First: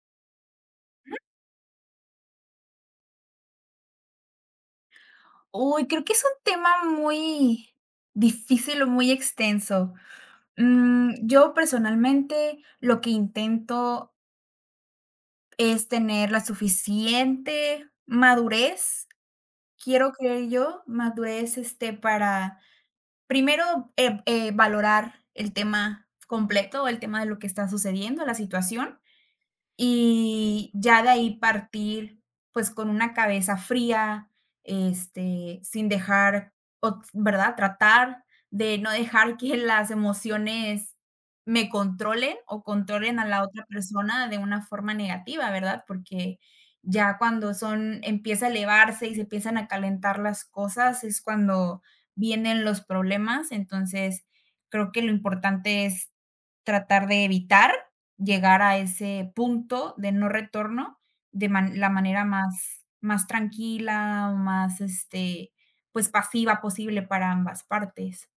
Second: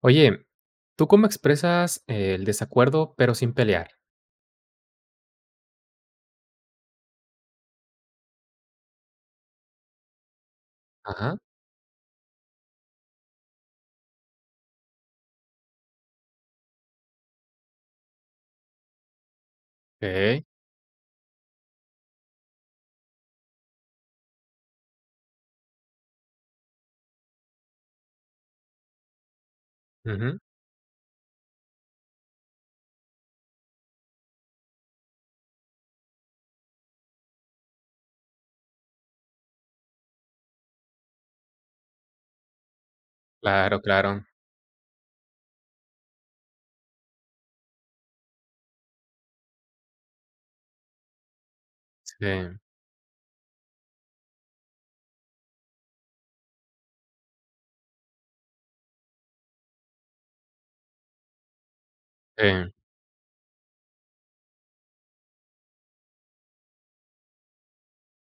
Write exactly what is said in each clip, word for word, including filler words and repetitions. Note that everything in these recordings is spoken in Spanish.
Oye, ¿tú cómo expresas el desacuerdo, pero sin pelear? Uy, creo que es un tema muy difícil o muy extenso. Mm, Ajá, yo personalmente lo que intento es tener la suficiente madurez, quiero okey. creer yo, madurez, este, para primero, eh, eh, valorar el tema completo, el tema de lo que está sucediendo, la situación, Ujú. y ya de ahí partir, pues, con una cabeza fría, este, sin dejar, o ¿verdad? Tratar de no dejar que las emociones me controlen o controlen a la otra Claro, claro. persona de una forma negativa, ¿verdad? Porque ya cuando son empieza a elevarse y se empiezan a calentar las cosas, es cuando Sí, vienen los problemas. Entonces, creo que lo importante es tratar de evitar llegar a ese punto de no retorno de man la manera sí. más más tranquila, más, este, pues, pasiva posible para ambas partes.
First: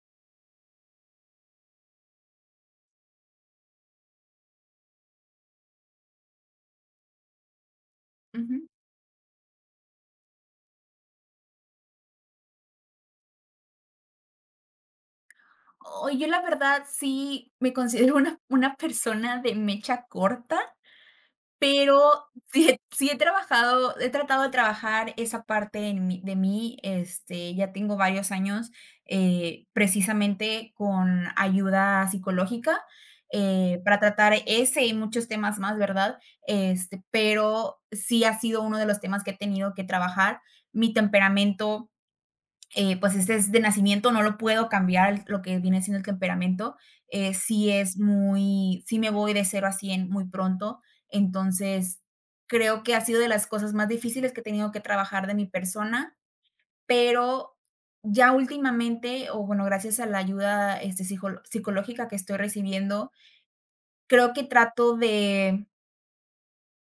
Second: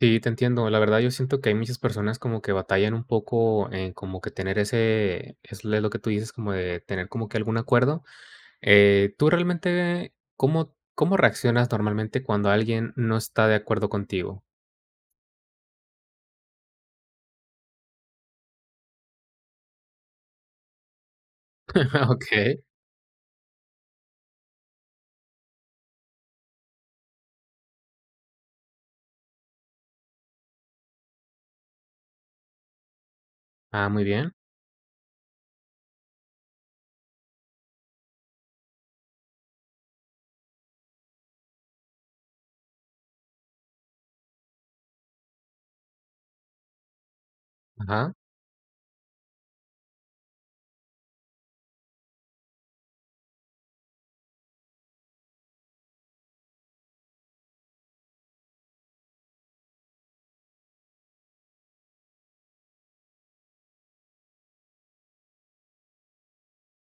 Sí, te entiendo. La verdad, yo siento que hay muchas personas como que batallan un poco en como que tener ese es lo que tú dices, como de tener como que algún acuerdo. Ujú. Eh, tú realmente, ¿cómo cómo reaccionas normalmente cuando alguien no está de acuerdo contigo? Oh, yo la verdad sí me considero una una persona de mecha corta, pero Okey. sí he sí he trabajado he tratado de trabajar esa parte en mí de mí, este, ya tengo varios años, eh, precisamente con ayuda psicológica, eh, Ah, para muy bien. tratar ese y muchos temas más, ¿verdad? Este, pero sí ha sido uno de los temas que he tenido que trabajar. Mi temperamento, eh, pues, este es de nacimiento, no lo puedo cambiar, el- lo que viene siendo el temperamento. Eh, sí es Ajá. muy, sí me voy de cero a cien muy pronto, entonces creo que ha sido de las cosas más difíciles que he tenido que trabajar de mi persona, pero ya últimamente, o bueno, gracias a la ayuda, este, psico- psicológica que estoy recibiendo, creo que trato de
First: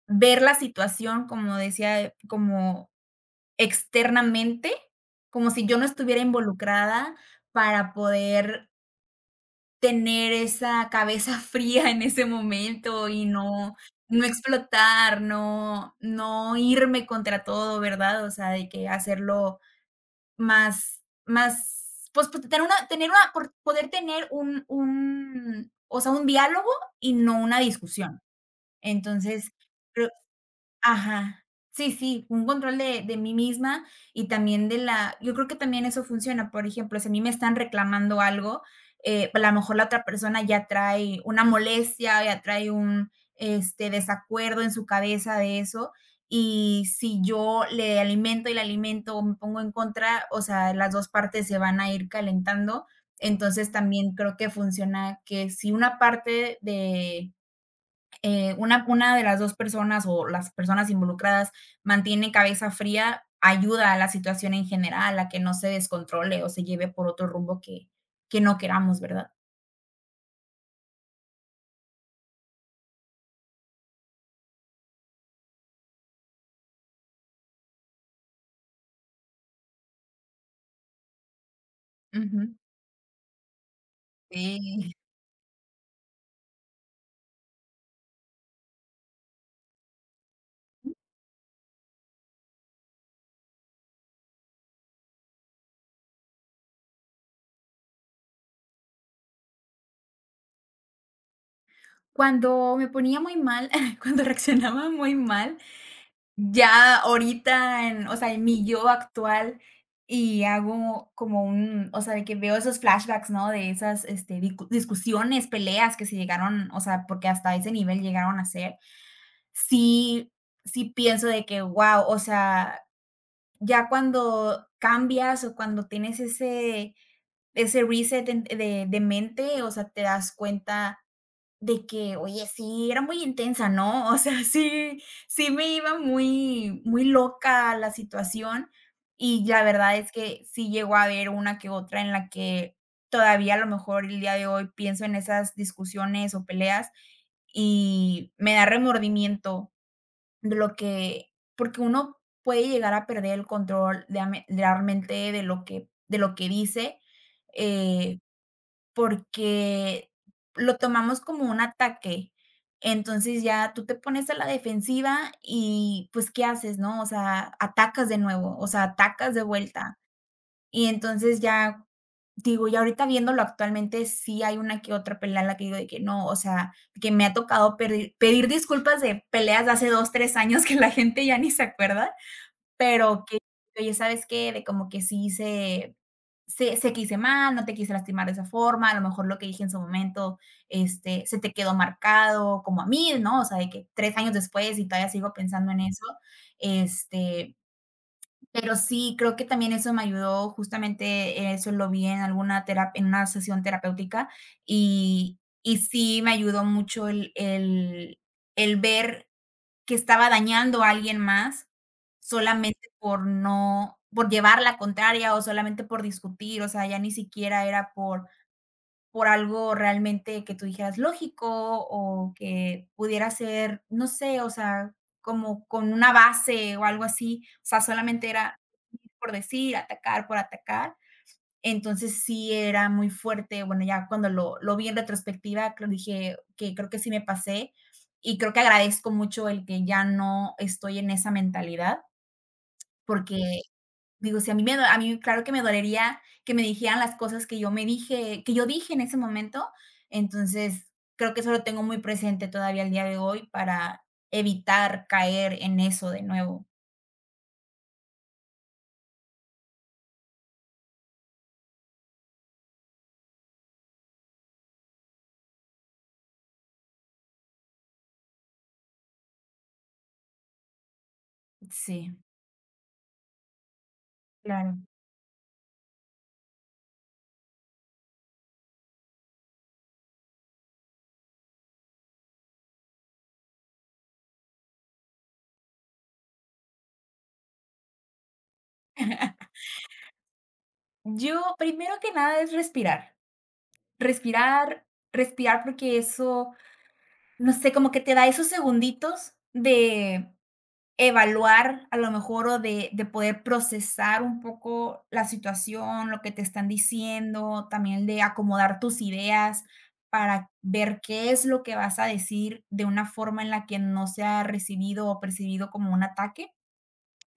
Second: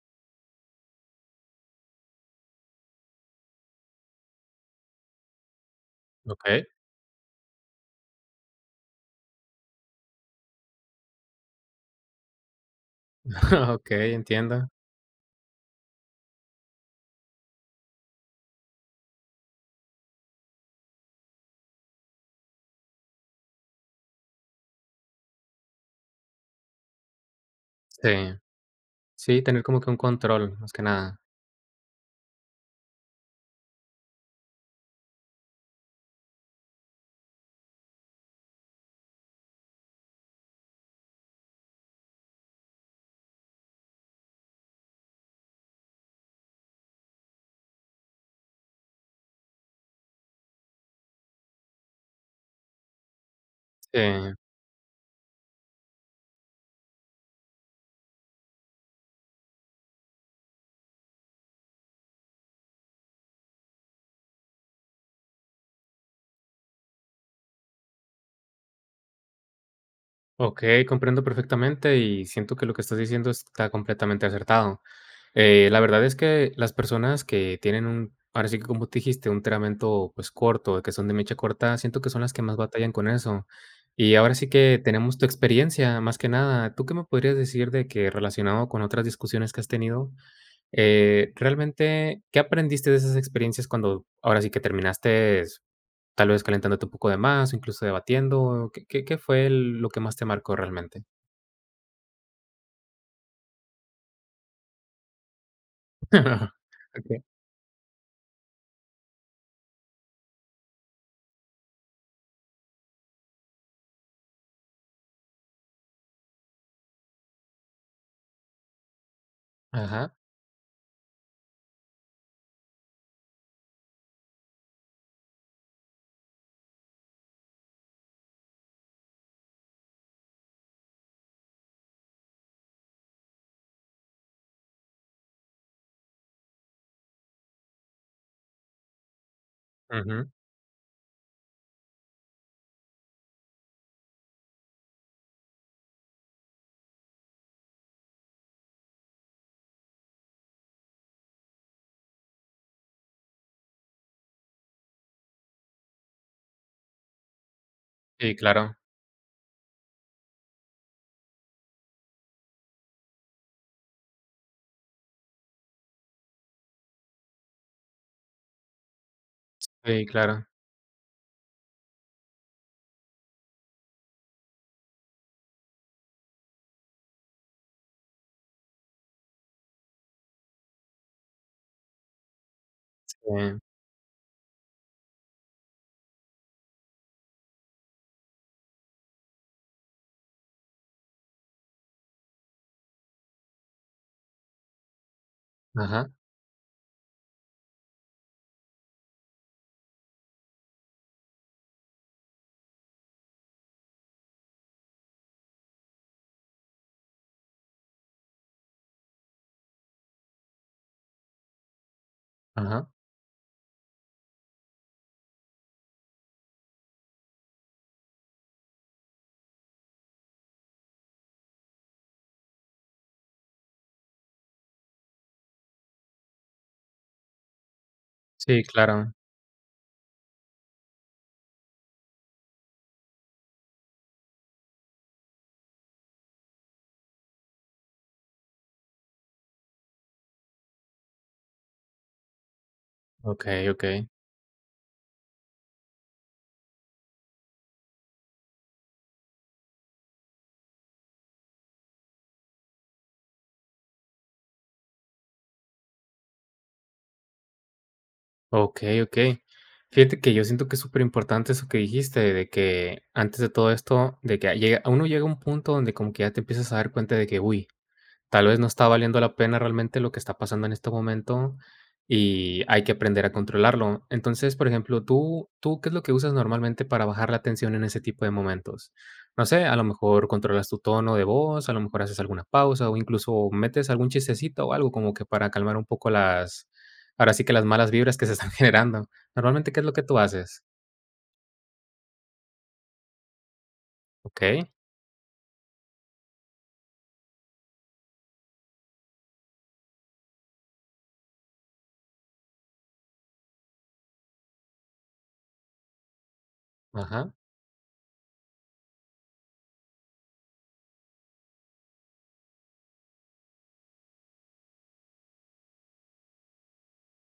ver la situación, como decía, como externamente, como si yo no estuviera Okey. involucrada para poder tener esa cabeza fría en ese momento y no Okey, no entiendo. explotar, no no irme contra todo, ¿verdad? O sea, de que hacerlo más más, pues, pues, tener una tener una por poder tener un un, o sea, un diálogo y no una Sí. discusión. Sí, Entonces... tener como que un control, más que nada. Ajá. Sí, sí, un control de de mí misma y también de la yo creo que también eso funciona. Por ejemplo, si a mí me están reclamando algo, eh, a lo mejor la otra persona ya trae una molestia, ya trae un, este, desacuerdo en su cabeza de eso, y si yo le alimento y le alimento o me pongo en contra, o sea, las dos partes se van a ir calentando. Entonces, también Sí, creo que funciona que si una parte de eh, una, una de las dos personas o las personas involucradas mantiene cabeza fría, ayuda a la situación en general, a que no se descontrole o se lleve por otro rumbo que, que no queramos, ¿verdad? okey, comprendo perfectamente y siento que lo que estás diciendo está completamente acertado. Eh, la verdad es que las personas que tienen un ahora sí que como tú dijiste, un temperamento, pues, corto, que son de mecha corta, siento que son las que Ujú. más batallan con eso. Y ahora sí que Sí. tenemos tu experiencia, más que nada, ¿tú qué me podrías decir de que relacionado con otras discusiones que has tenido, eh, realmente, qué aprendiste de esas experiencias cuando ahora sí que terminaste tal vez calentándote un poco de más, o incluso debatiendo, ¿qué qué qué fue el- lo que más te marcó realmente? Cuando me ponía muy mal, cuando reaccionaba muy mal, ya Okey. ahorita, en, o sea, en mi yo actual y hago como un, o sea, de que veo esos flashbacks, ¿no? De esas, este, discu- discusiones, peleas que se llegaron, o sea, porque hasta ese nivel llegaron a ser. Ajá, Sí, sí pienso de que wow, o sea, ya cuando cambias o cuando tienes ese ese reset en de de mente, o sea, te das cuenta de que, oye, sí, era muy intensa, ¿no? O sea, sí, sí me iba muy muy loca la situación, y la verdad es ujú. que sí llegó a haber una que otra en la que todavía a lo mejor el día de hoy pienso en esas discusiones o peleas y me da remordimiento de lo que, porque uno puede llegar a perder el control de ame de realmente de lo que de lo que dice, eh, Sí, claro, porque lo tomamos como un ataque. Entonces, ya tú te pones a la defensiva y, pues, ¿qué haces, no? O sea, atacas de nuevo, o sea, atacas de vuelta. sí, claro, Y entonces ya... Digo, y ahorita viéndolo actualmente, sí hay una que otra pelea en la que digo de que no, o sea, que me ha tocado perdi pedir disculpas de peleas de hace dos tres años que la gente ya ni se acuerda, pero que, sí, oye, ¿sabes qué? De como que sí se se se quise mal, no te quise lastimar de esa forma, a lo mejor lo que dije en su momento, este, se te quedó marcado como a mí, ¿no? O sea, de que tres años después y todavía sigo pensando en eso, ajá, este, pero sí, creo que también eso me ayudó, justamente eso lo vi en alguna terap en una sesión terapéutica, y y sí me ayudó mucho el el el ver que estaba dañando a alguien más solamente ajá. por no por llevar la contraria o solamente por discutir, o sea, ya ni siquiera era por por algo realmente que tú dijeras lógico o que pudiera ser, no sé, o sea, como con una base o algo así, o sea, solamente era Sí, claro. por decir, atacar por atacar. Entonces sí era muy fuerte, bueno, ya cuando lo, lo vi en retrospectiva, creo dije que creo que sí me pasé y creo que agradezco mucho el que ya no estoy en esa mentalidad, porque... Okey, okey, Digo, si a mí me do a mí claro que me dolería que me dijeran las cosas que yo me dije que yo dije en ese momento. Entonces, creo que eso lo tengo muy presente todavía al día de hoy para evitar caer en eso de nuevo. okey, okey. Fíjate que yo siento que es súper importante eso que dijiste, de que antes de todo esto, de que llega uno llega a un punto donde como que ya te empiezas a dar cuenta de que, uy, tal vez no está valiendo la pena realmente lo que está pasando en este momento Sí. y hay que aprender a controlarlo. Entonces, por Claro. ejemplo, ¿tú, tú qué es lo que usas normalmente para bajar la tensión en ese tipo de momentos? No sé, a lo mejor controlas tu tono de voz, a lo mejor haces alguna pausa o incluso metes algún chistecito o algo como que para calmar un poco las, ahora sí que las malas vibras que se están generando. Normalmente, ¿qué es lo que tú haces? Yo, primero que nada, es respirar. Ok, Respirar, respirar, porque eso, no sé, como que te da esos segunditos de evaluar a lo mejor o de, de poder procesar un poco la situación, lo que te están ajá, diciendo, también de acomodar tus ideas para ver qué es lo que vas a decir de una forma en la que no sea recibido o percibido como un ataque.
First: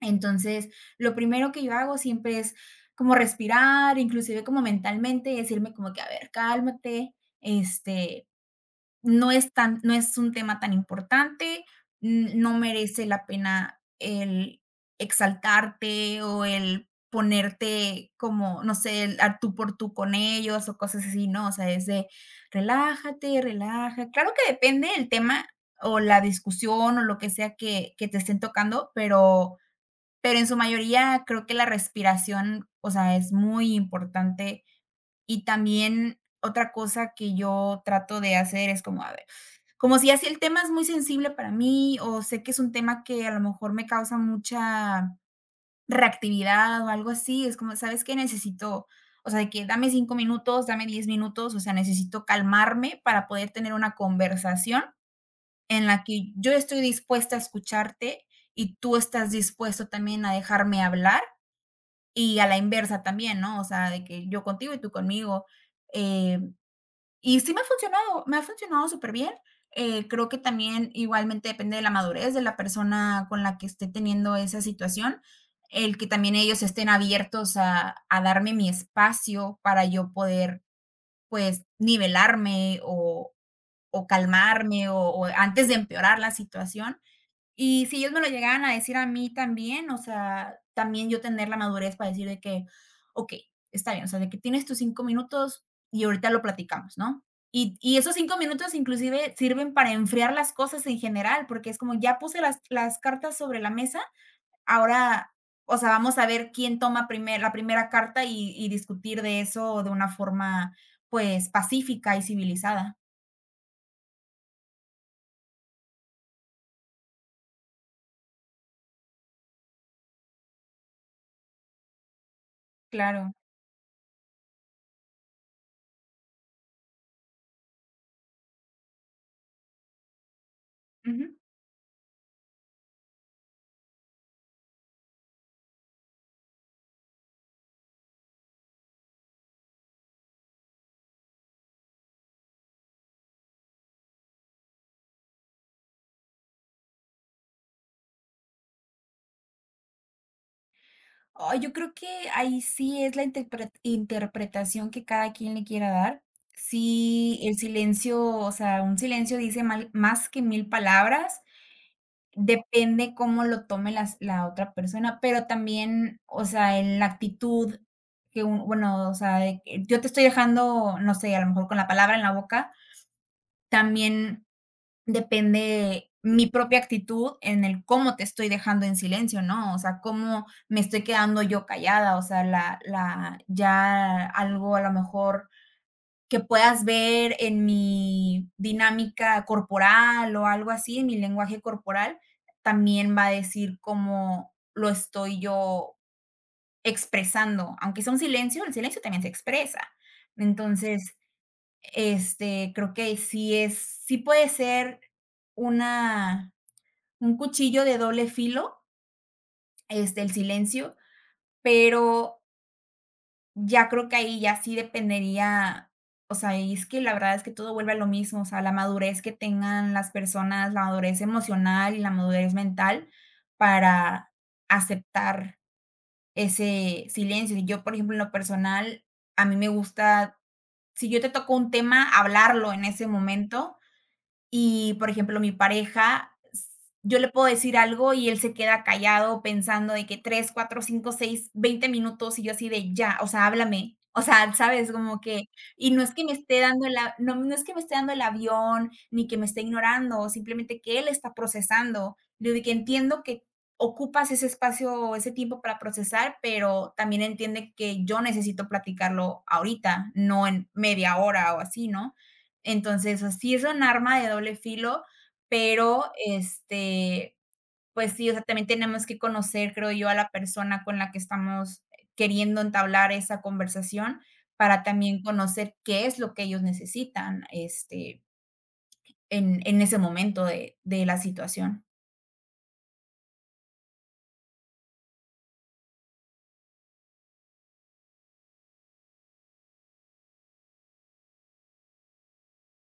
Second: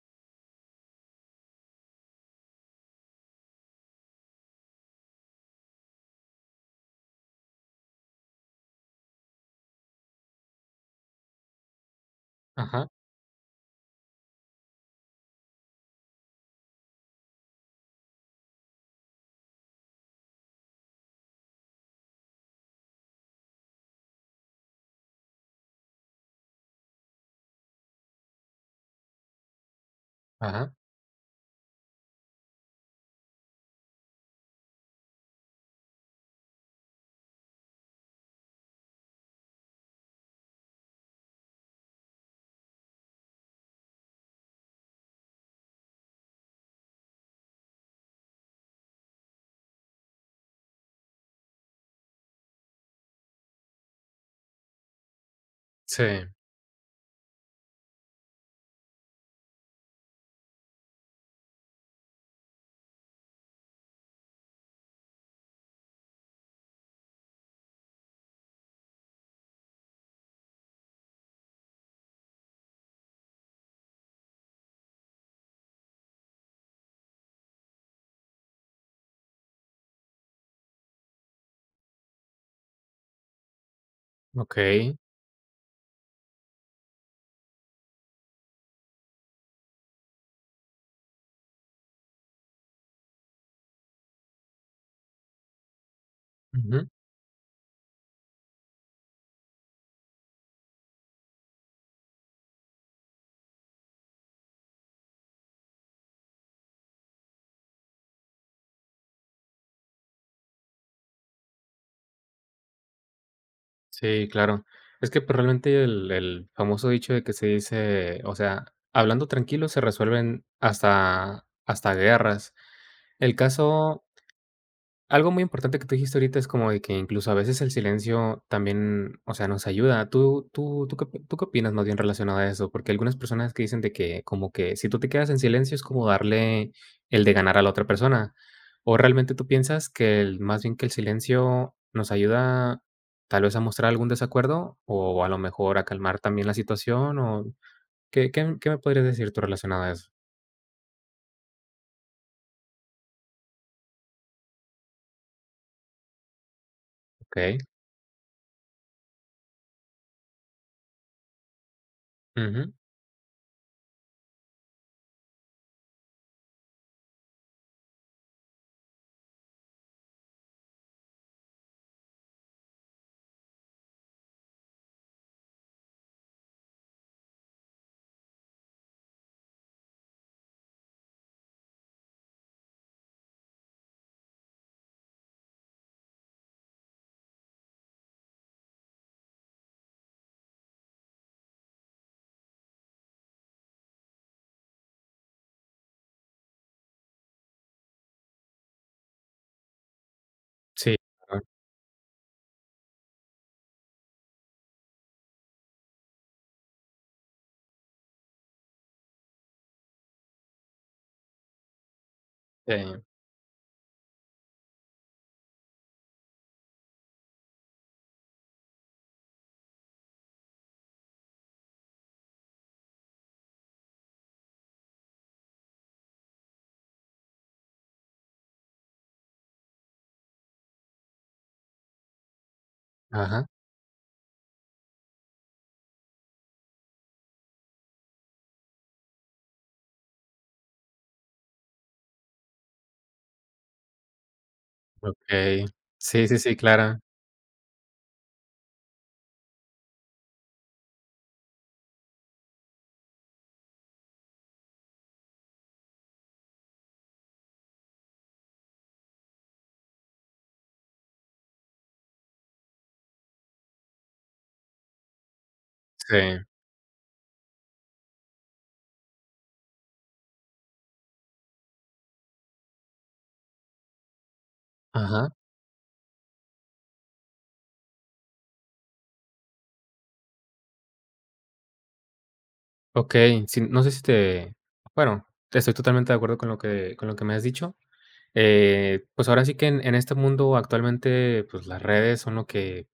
Entonces, lo primero que yo hago siempre es como respirar, inclusive como mentalmente, decirme como que, a ver, cálmate, este, no es tan no es un tema tan importante, n no ajá, merece la pena el exaltarte o el ponerte como, no sé, el al tú por tú con ellos o cosas así, ¿no? O sea, es de relájate, relaja. Claro que depende el tema o la discusión o lo que sea que que te estén tocando, pero pero en su ajá. mayoría creo que la respiración, o sea, es muy importante. Y también otra cosa que yo trato de hacer es como, a ver, como si así el tema es muy sensible para mí, o sé que es un tema que a lo mejor me causa mucha reactividad o algo así, es como, ¿sabes qué? Necesito, o sea, de que dame cinco minutos, dame diez minutos, o sea, necesito calmarme para poder tener una conversación en la Sí, que yo estoy dispuesta a escucharte y tú estás dispuesto también a dejarme hablar y a la inversa también, ¿no? O sea, de que yo contigo y tú conmigo. eh, y sí me ha funcionado, me ha funcionado superbién. Eh, creo que también igualmente depende de la madurez de la persona con la que esté teniendo esa situación, el que también ellos estén abiertos a, a darme mi espacio para yo poder, pues, nivelarme o, o ok. calmarme o, o antes de empeorar la situación. Y si ellos me lo llegaran a decir a mí también, o sea, también yo tener la madurez para decir de que, okey, está bien, o sea, de que tienes tus cinco minutos y ahorita lo platicamos, ¿no? Y y esos cinco minutos inclusive sirven para enfriar las cosas en general, porque es como ya puse las las cartas sobre la mesa, ahora, o sea, vamos a ver quién toma primer la primera carta y y discutir de eso de una forma, pues, pacífica y civilizada. Sí, claro. Es que, pues, realmente el el famoso dicho de que se dice, o sea, hablando tranquilo se resuelven hasta hasta guerras. Claro. El caso algo muy importante que tú dijiste ahorita es como de que incluso a veces el silencio también, o sea, nos ayuda. ¿Tú tú tú qué opi Ujú. tú qué opinas más bien relacionado a eso? Porque algunas personas que dicen de que como que si tú te quedas en silencio es como darle el de ganar a la otra persona, ¿o realmente tú piensas que el más bien que el silencio nos ayuda tal vez a mostrar algún desacuerdo o a lo mejor a calmar también la situación? O, ¿qué qué qué me podrías decir tú relacionado a eso? Ay, yo creo que ahí sí es la interpre- interpretación que cada quien le quiera dar. Sí, el Okey. silencio, o sea, un silencio dice mal- más que mil palabras, Ujú. depende cómo lo tome las- la otra persona, pero también, o sea, en la actitud que un- bueno, o sea, de que yo te estoy dejando, no sé, a lo mejor con la palabra en la boca, también. Depende mi propia actitud en el cómo te estoy dejando en silencio, ¿no? O sea, cómo me estoy quedando yo callada, o sea, la la ya algo a lo mejor que puedas ver en mi dinámica corporal o algo así, en mi lenguaje corporal, también va a decir cómo lo estoy yo expresando. Aunque sea un silencio, el silencio también se expresa. Sí, Entonces, claro. este, creo que sí es sí puede ser una un cuchillo de doble filo, este, el silencio, pero Sí. ya creo que ahí ya sí dependería, o sea, y es que la verdad es que todo vuelve a lo mismo, o sea, la madurez que tengan las personas, la madurez emocional y la madurez mental para aceptar ese silencio. Y yo, por ejemplo, en lo personal, a mí me gusta, si yo te toco un tema, hablarlo en ese Ajá. momento. Y, por ejemplo, mi pareja, s- yo le puedo decir algo y él se queda callado pensando de que tres cuatro cinco seis veinte minutos y yo así de ya, o sea, háblame. O sea, sabes, como que, Okey. y no es que Sí, me sí, sí, esté dando el, claro. a- no, no es que me esté dando el avión, ni que me esté ignorando, simplemente que él está procesando. Le De que entiendo que ocupas ese espacio o ese tiempo para procesar, pero también entiende que yo necesito platicarlo ahorita, no en media hora o así, ¿no? Entonces, así es un arma de doble filo, pero, Sí. este, pues sí, o sea, también tenemos que conocer, creo yo, a la persona con la que estamos queriendo entablar esa conversación para también Ajá. conocer qué es lo que ellos necesitan, este, en en ese momento de de la situación. Okey. Sí, no sé si te bueno, estoy totalmente de acuerdo con lo que con lo que me has dicho. Eh, pues, ahora sí que en en este mundo actualmente, pues, las redes son lo que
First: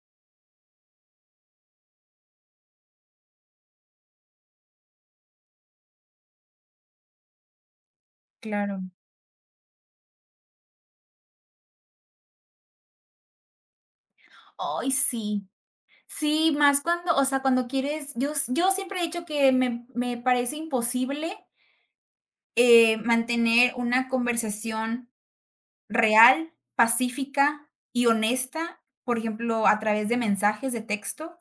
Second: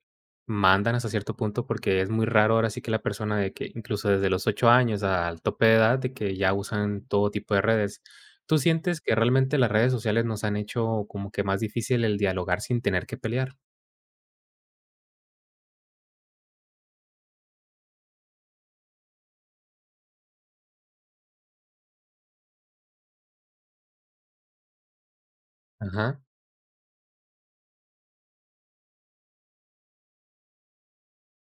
mandan hasta cierto punto, porque es muy raro ahora sí que la persona de que incluso desde los ocho años al tope de edad, de que ya usan todo tipo de redes. ¿Tú Claro. sientes que realmente las redes sociales nos han hecho como que más difícil el dialogar sin tener que pelear? Ay, sí. Sí, más cuando, o sea, cuando quieres, yo s yo siempre he dicho que me me parece imposible, eh, mantener una conversación Ajá. real, pacífica y honesta, por ejemplo, a través de mensajes de texto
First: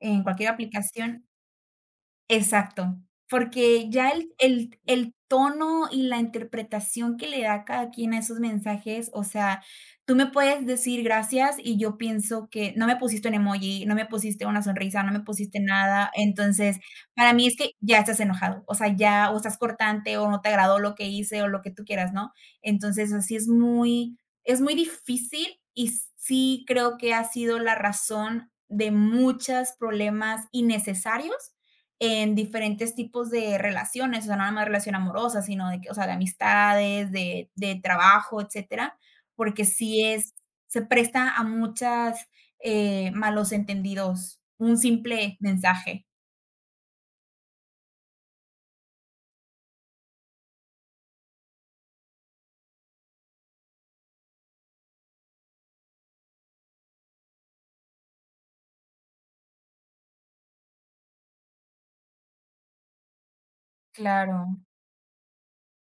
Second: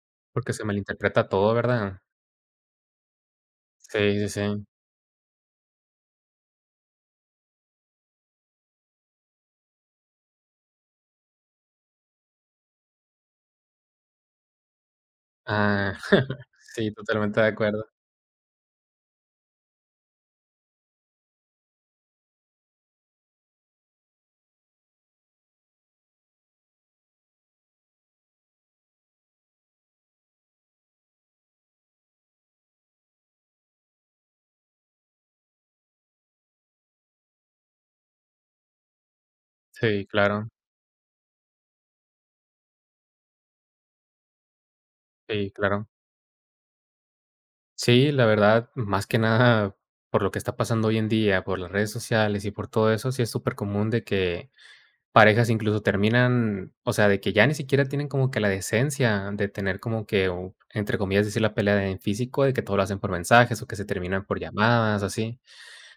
en cualquier Porque se malinterpreta aplicación. todo, ¿verdad? Exacto, porque Sí, ya sí, el sí. el el tono y la interpretación que le da cada quien a esos mensajes, o sea, tú me puedes decir gracias y yo pienso que no me pusiste un emoji, no me pusiste una sonrisa, no me pusiste Ah, nada, entonces, sí, para totalmente mí de es que acuerdo. ya estás enojado, o sea, ya o estás cortante o no te agradó lo que hice o lo que tú quieras, ¿no? Entonces, así es muy es muy difícil y sí creo que ha sido la razón de muchos problemas innecesarios en diferentes tipos de relaciones, o sea, no nada más relación amorosa, sino de que, o sea, de amistades, de, de trabajo, etcétera, porque sí Sí, es, claro, se presta a muchas, eh, malos entendidos, un simple sí, claro. mensaje. Sí, la verdad, más que nada, por lo que está pasando hoy en día, por las redes sociales y por todo eso, sí es súper común de que parejas incluso terminan, o sea, de que ya ni siquiera tienen como que la decencia de tener como que, o, entre comillas, decir la pelea en físico, de que todo lo hacen por mensajes o que se terminan Claro, por llamadas, así.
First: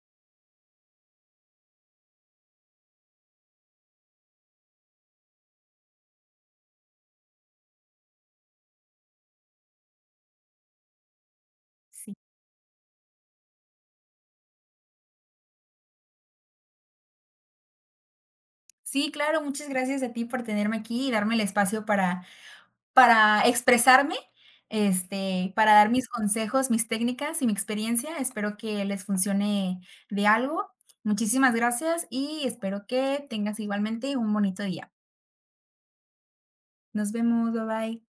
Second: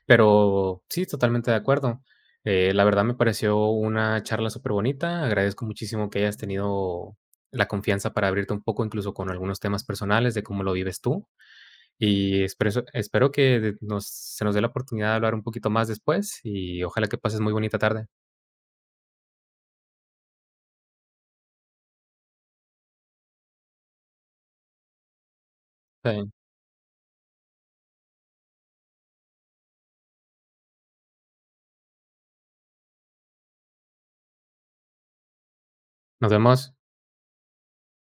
Pero sí, totalmente de acuerdo. Eh, la verdad me pareció una charla superbonita. Agradezco muchísimo que hayas tenido la confianza para abrirte un poco, incluso con algunos temas personales de cómo lo vives tú. sí. Y espreso- espero que de- nos, se nos dé la oportunidad de hablar un poquito más después y ojalá que pases muy bonita tarde. Sí, claro, muchas gracias a ti por tenerme aquí y darme el espacio para para expresarme, este, para dar mis Sí. consejos, mis técnicas y mi experiencia. Espero que les funcione de algo. Muchísimas gracias y espero que tengas igualmente un bonito día. Nos vemos. Nos vemos, bye bye.